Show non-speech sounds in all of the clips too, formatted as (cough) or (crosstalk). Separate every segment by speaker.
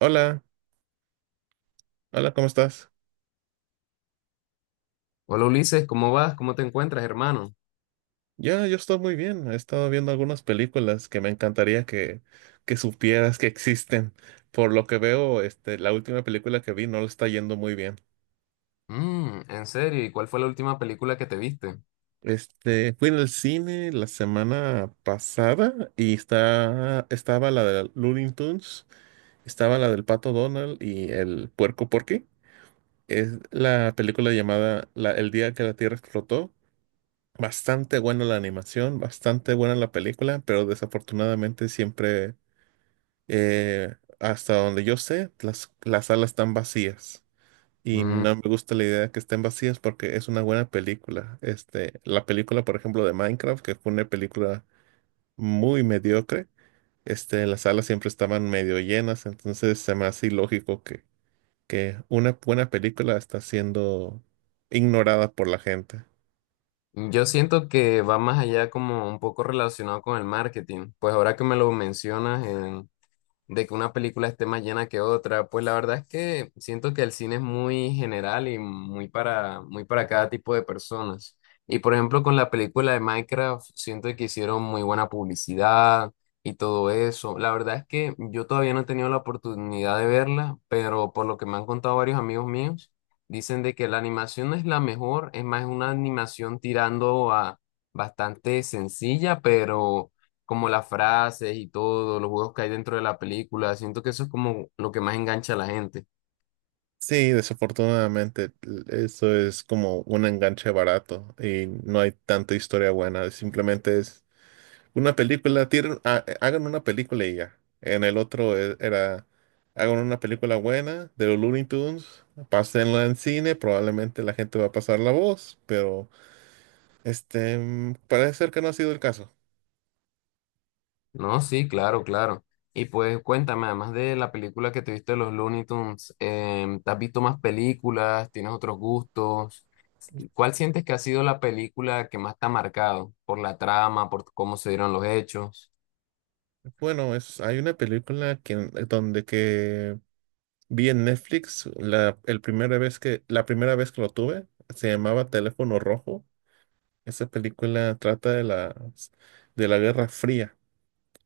Speaker 1: Hola, hola, ¿cómo estás?
Speaker 2: Hola Ulises, ¿cómo vas? ¿Cómo te encuentras, hermano?
Speaker 1: Ya, yo estoy muy bien. He estado viendo algunas películas que me encantaría que supieras que existen. Por lo que veo, este, la última película que vi no le está yendo muy bien.
Speaker 2: En serio, ¿y cuál fue la última película que te viste?
Speaker 1: Este, fui en el cine la semana pasada y estaba la de Looney Tunes, estaba la del Pato Donald y el Puerco Porky. Es la película llamada El día que la Tierra explotó. Bastante buena la animación, bastante buena la película, pero desafortunadamente hasta donde yo sé, las salas están vacías. Y
Speaker 2: Mm,
Speaker 1: no me gusta la idea de que estén vacías porque es una buena película. Este, la película, por ejemplo, de Minecraft, que fue una película muy mediocre, este, las salas siempre estaban medio llenas, entonces se me hace ilógico que una buena película está siendo ignorada por la gente.
Speaker 2: yo siento que va más allá, como un poco relacionado con el marketing. Pues ahora que me lo mencionas, de que una película esté más llena que otra. Pues la verdad es que siento que el cine es muy general y muy para cada tipo de personas. Y por ejemplo, con la película de Minecraft, siento que hicieron muy buena publicidad y todo eso. La verdad es que yo todavía no he tenido la oportunidad de verla, pero por lo que me han contado varios amigos míos, dicen de que la animación no es la mejor, es más una animación tirando a bastante sencilla, pero como las frases y todo, los juegos que hay dentro de la película. Siento que eso es como lo que más engancha a la gente.
Speaker 1: Sí, desafortunadamente eso es como un enganche barato y no hay tanta historia buena. Simplemente es una película, hagan una película y ya. En el era, hagan una película buena de los Looney Tunes, pásenla en cine, probablemente la gente va a pasar la voz, pero parece ser que no ha sido el caso.
Speaker 2: No, sí, claro, claro. Y pues cuéntame, además de la película que te viste de los Looney Tunes, ¿te has visto más películas? ¿Tienes otros gustos? ¿Cuál sientes que ha sido la película que más te ha marcado? ¿Por la trama, por cómo se dieron los hechos?
Speaker 1: Bueno, es, hay una película donde que vi en Netflix la primera vez que lo tuve, se llamaba Teléfono Rojo. Esa película trata de de la Guerra Fría.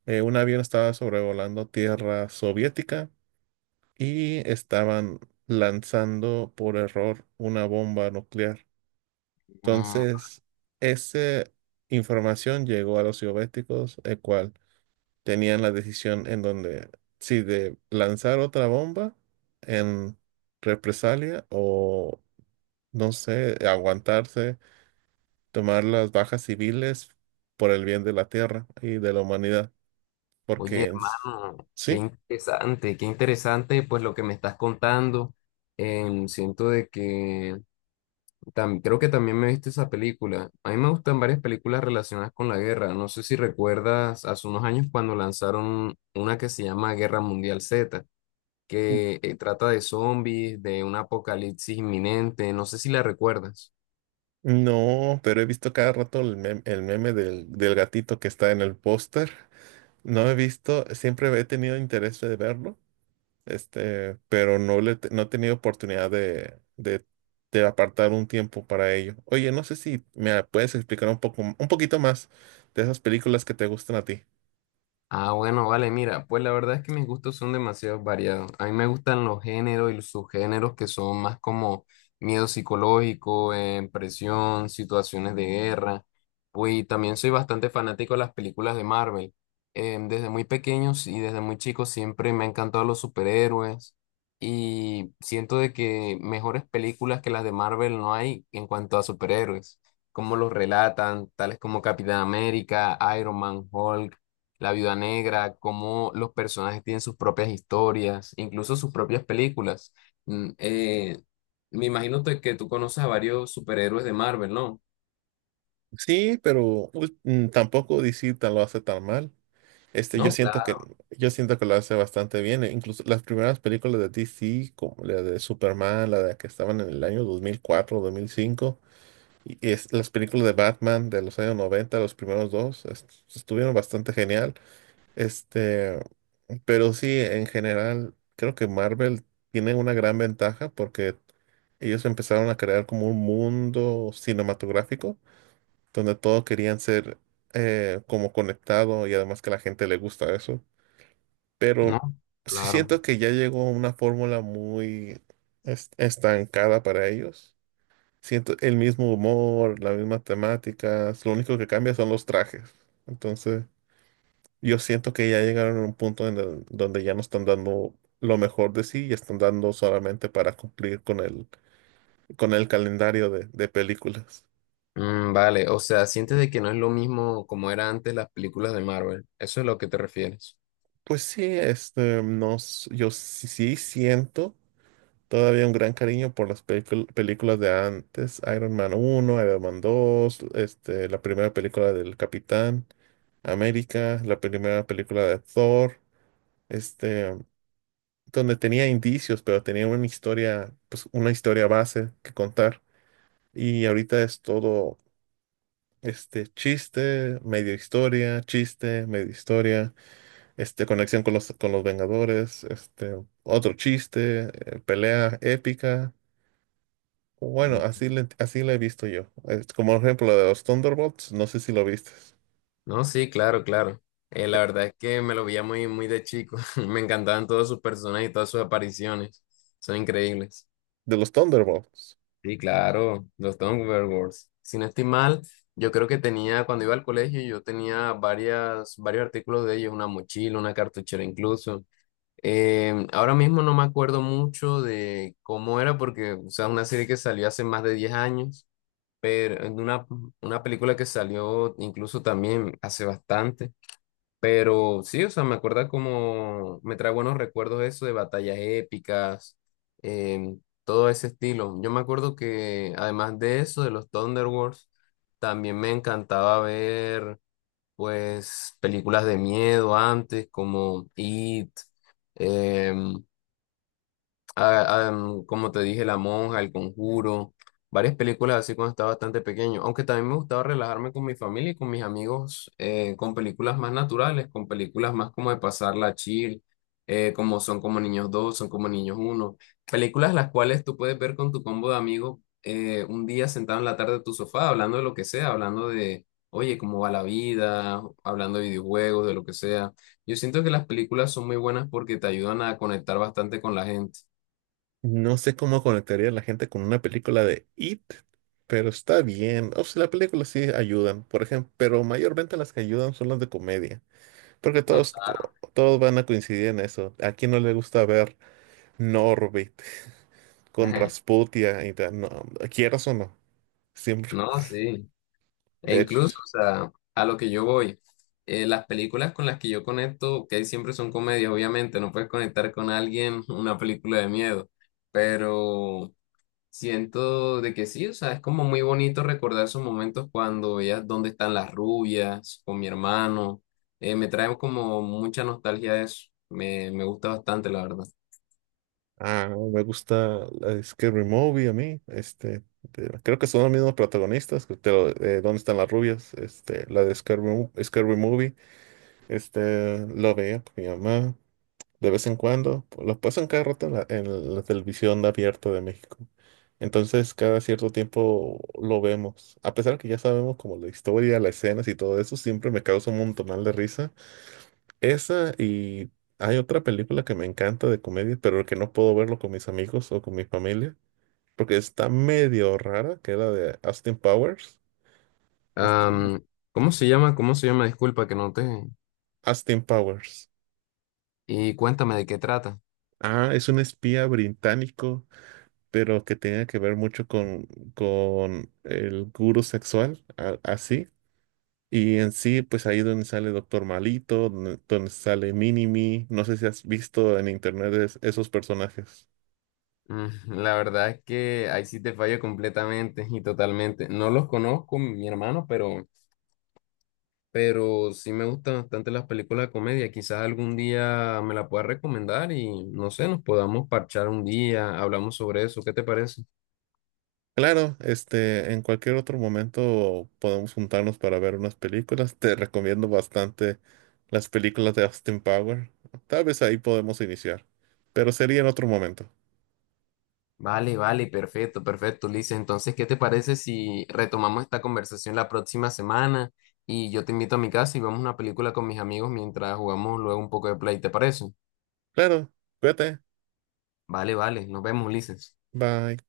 Speaker 1: Un avión estaba sobrevolando tierra soviética y estaban lanzando por error una bomba nuclear.
Speaker 2: Mm,
Speaker 1: Entonces, esa información llegó a los soviéticos, el cual tenían la decisión en donde, sí, de lanzar otra bomba en represalia o, no sé, aguantarse, tomar las bajas civiles por el bien de la tierra y de la humanidad.
Speaker 2: Oye,
Speaker 1: Porque,
Speaker 2: hermano,
Speaker 1: sí,
Speaker 2: qué interesante pues lo que me estás contando. Siento de que creo que también me viste esa película. A mí me gustan varias películas relacionadas con la guerra. No sé si recuerdas hace unos años cuando lanzaron una que se llama Guerra Mundial Z,
Speaker 1: n-
Speaker 2: que trata de zombies, de un apocalipsis inminente. No sé si la recuerdas.
Speaker 1: no, pero he visto cada rato el meme, del gatito que está en el póster. No he visto, siempre he tenido interés de verlo. Este, pero no he tenido oportunidad de apartar un tiempo para ello. Oye, no sé si me puedes explicar un poquito más de esas películas que te gustan a ti.
Speaker 2: Ah, bueno, vale, mira, pues la verdad es que mis gustos son demasiado variados. A mí me gustan los géneros y los subgéneros que son más como miedo psicológico, presión, situaciones de guerra. Pues y también soy bastante fanático de las películas de Marvel. Desde muy pequeños y desde muy chicos siempre me han encantado los superhéroes, y siento de que mejores películas que las de Marvel no hay en cuanto a superhéroes. Cómo los relatan, tales como Capitán América, Iron Man, Hulk. La Viuda Negra, cómo los personajes tienen sus propias historias, incluso sus propias películas. Mm, eh, Me imagino que tú conoces a varios superhéroes de Marvel, ¿no?
Speaker 1: Sí, pero pues, mm, tampoco DC tan lo hace tan mal. Este, yo
Speaker 2: ¿No?
Speaker 1: siento que,
Speaker 2: Claro.
Speaker 1: yo siento que lo hace bastante bien. E incluso las primeras películas de DC, como la de Superman, la de que estaban en el año 2004, 2005, y es, las películas de Batman de los años noventa, los primeros dos, estuvieron bastante genial. Este, pero sí, en general, creo que Marvel tiene una gran ventaja porque ellos empezaron a crear como un mundo cinematográfico donde todos querían ser, como conectado y además que a la gente le gusta eso.
Speaker 2: No,
Speaker 1: Pero sí
Speaker 2: claro.
Speaker 1: siento que ya llegó una fórmula muy estancada para ellos. Siento el mismo humor, las mismas temáticas, lo único que cambia son los trajes. Entonces... Yo siento que ya llegaron a un punto donde ya no están dando lo mejor de sí y están dando solamente para cumplir con el calendario de películas.
Speaker 2: Vale, o sea, sientes de que no es lo mismo como era antes las películas de Marvel. Eso es lo que te refieres.
Speaker 1: Pues sí, sí siento todavía un gran cariño por las películas de antes, Iron Man uno, Iron Man dos, este, la primera película del Capitán América, la primera película de Thor, este, donde tenía indicios, pero tenía una historia, pues una historia base que contar. Y ahorita es todo este chiste, medio historia, este conexión con los Vengadores, este otro chiste, pelea épica. Bueno,
Speaker 2: Mm.
Speaker 1: así le he visto yo. Es como ejemplo de los Thunderbolts, no sé si lo viste.
Speaker 2: No, sí, claro, claro. La verdad es que me lo veía muy, muy de chico. (laughs) Me encantaban todos sus personajes y todas sus apariciones. Son increíbles.
Speaker 1: De los Thunderbolts.
Speaker 2: Sí, claro, los Thunderbirds. Si no estoy mal, yo creo que tenía, cuando iba al colegio, yo tenía varias, varios artículos de ellos, una mochila, una cartuchera incluso. Ahora mismo no me acuerdo mucho de cómo era, porque, o sea, una serie que salió hace más de 10 años, pero en una, película que salió incluso también hace bastante. Pero sí, o sea, me acuerda como, me trae buenos recuerdos eso de batallas épicas, todo ese estilo. Yo me acuerdo que además de eso, de los Thunder Wars, también me encantaba ver, pues, películas de miedo antes, como It, em, como te dije, La Monja, El Conjuro, varias películas así cuando estaba bastante pequeño, aunque también me gustaba relajarme con mi familia y con mis amigos, con películas más naturales, con películas más como de pasarla chill, como Son como Niños 2, Son como Niños uno, películas las cuales tú puedes ver con tu combo de amigos, un día sentado en la tarde de tu sofá, hablando de lo que sea, hablando de, oye, cómo va la vida, hablando de videojuegos, de lo que sea. Yo siento que las películas son muy buenas porque te ayudan a conectar bastante con la gente.
Speaker 1: No sé cómo conectaría a la gente con una película de It, pero está bien. O sea, las películas sí ayudan, por ejemplo, pero mayormente las que ayudan son las de comedia. Porque
Speaker 2: No, claro.
Speaker 1: todos van a coincidir en eso. ¿A quién no le gusta ver Norbit (laughs) con
Speaker 2: (laughs)
Speaker 1: Rasputia y tal? No, quieras o no, siempre.
Speaker 2: No, sí. E
Speaker 1: De
Speaker 2: incluso,
Speaker 1: hecho,
Speaker 2: o sea, a lo que yo voy, las películas con las que yo conecto, que siempre son comedias, obviamente, no puedes conectar con alguien (laughs) una película de miedo, pero siento de que sí, o sea, es como muy bonito recordar esos momentos cuando veías Dónde Están las Rubias, con mi hermano, me trae como mucha nostalgia eso, me gusta bastante, la verdad.
Speaker 1: ah, no, me gusta la de Scary Movie a mí. Este, de- creo que son los mismos protagonistas, que te lo- ¿dónde están las rubias? Este, la de Scary Movie. Este, lo veía con mi mamá de vez en cuando, pues los pasan cada rato en en la televisión abierta de México. Entonces, cada cierto tiempo lo vemos. A pesar que ya sabemos como la historia, las escenas y todo eso, siempre me causa un montonal de risa. Esa y hay otra película que me encanta de comedia, pero que no puedo verlo con mis amigos o con mi familia, porque está medio rara, que era de Austin Powers. Este,
Speaker 2: Am, ¿Cómo se llama? ¿Cómo se llama? Disculpa que no te...
Speaker 1: Austin Powers.
Speaker 2: Y cuéntame de qué trata.
Speaker 1: Ah, es un espía británico pero que tenga que ver mucho con el gurú sexual, así. Y en sí, pues ahí donde sale Doctor Malito, donde sale Minimi, no sé si has visto en internet esos personajes.
Speaker 2: Mm, La verdad es que ahí sí te fallo completamente y totalmente. No los conozco, mi hermano, pero sí me gustan bastante las películas de comedia. Quizás algún día me la puedas recomendar y no sé, nos podamos parchar un día, hablamos sobre eso. ¿Qué te parece?
Speaker 1: Claro, este, en cualquier otro momento podemos juntarnos para ver unas películas. Te recomiendo bastante las películas de Austin Power. Tal vez ahí podemos iniciar, pero sería en otro momento.
Speaker 2: Vale, vale, perfecto, perfecto, Ulises. Entonces, ¿qué te parece si retomamos esta conversación la próxima semana y yo te invito a mi casa y vemos una película con mis amigos mientras jugamos luego un poco de play? ¿Te parece?
Speaker 1: Claro, cuídate.
Speaker 2: Vale, vale, nos vemos, Ulises.
Speaker 1: Bye.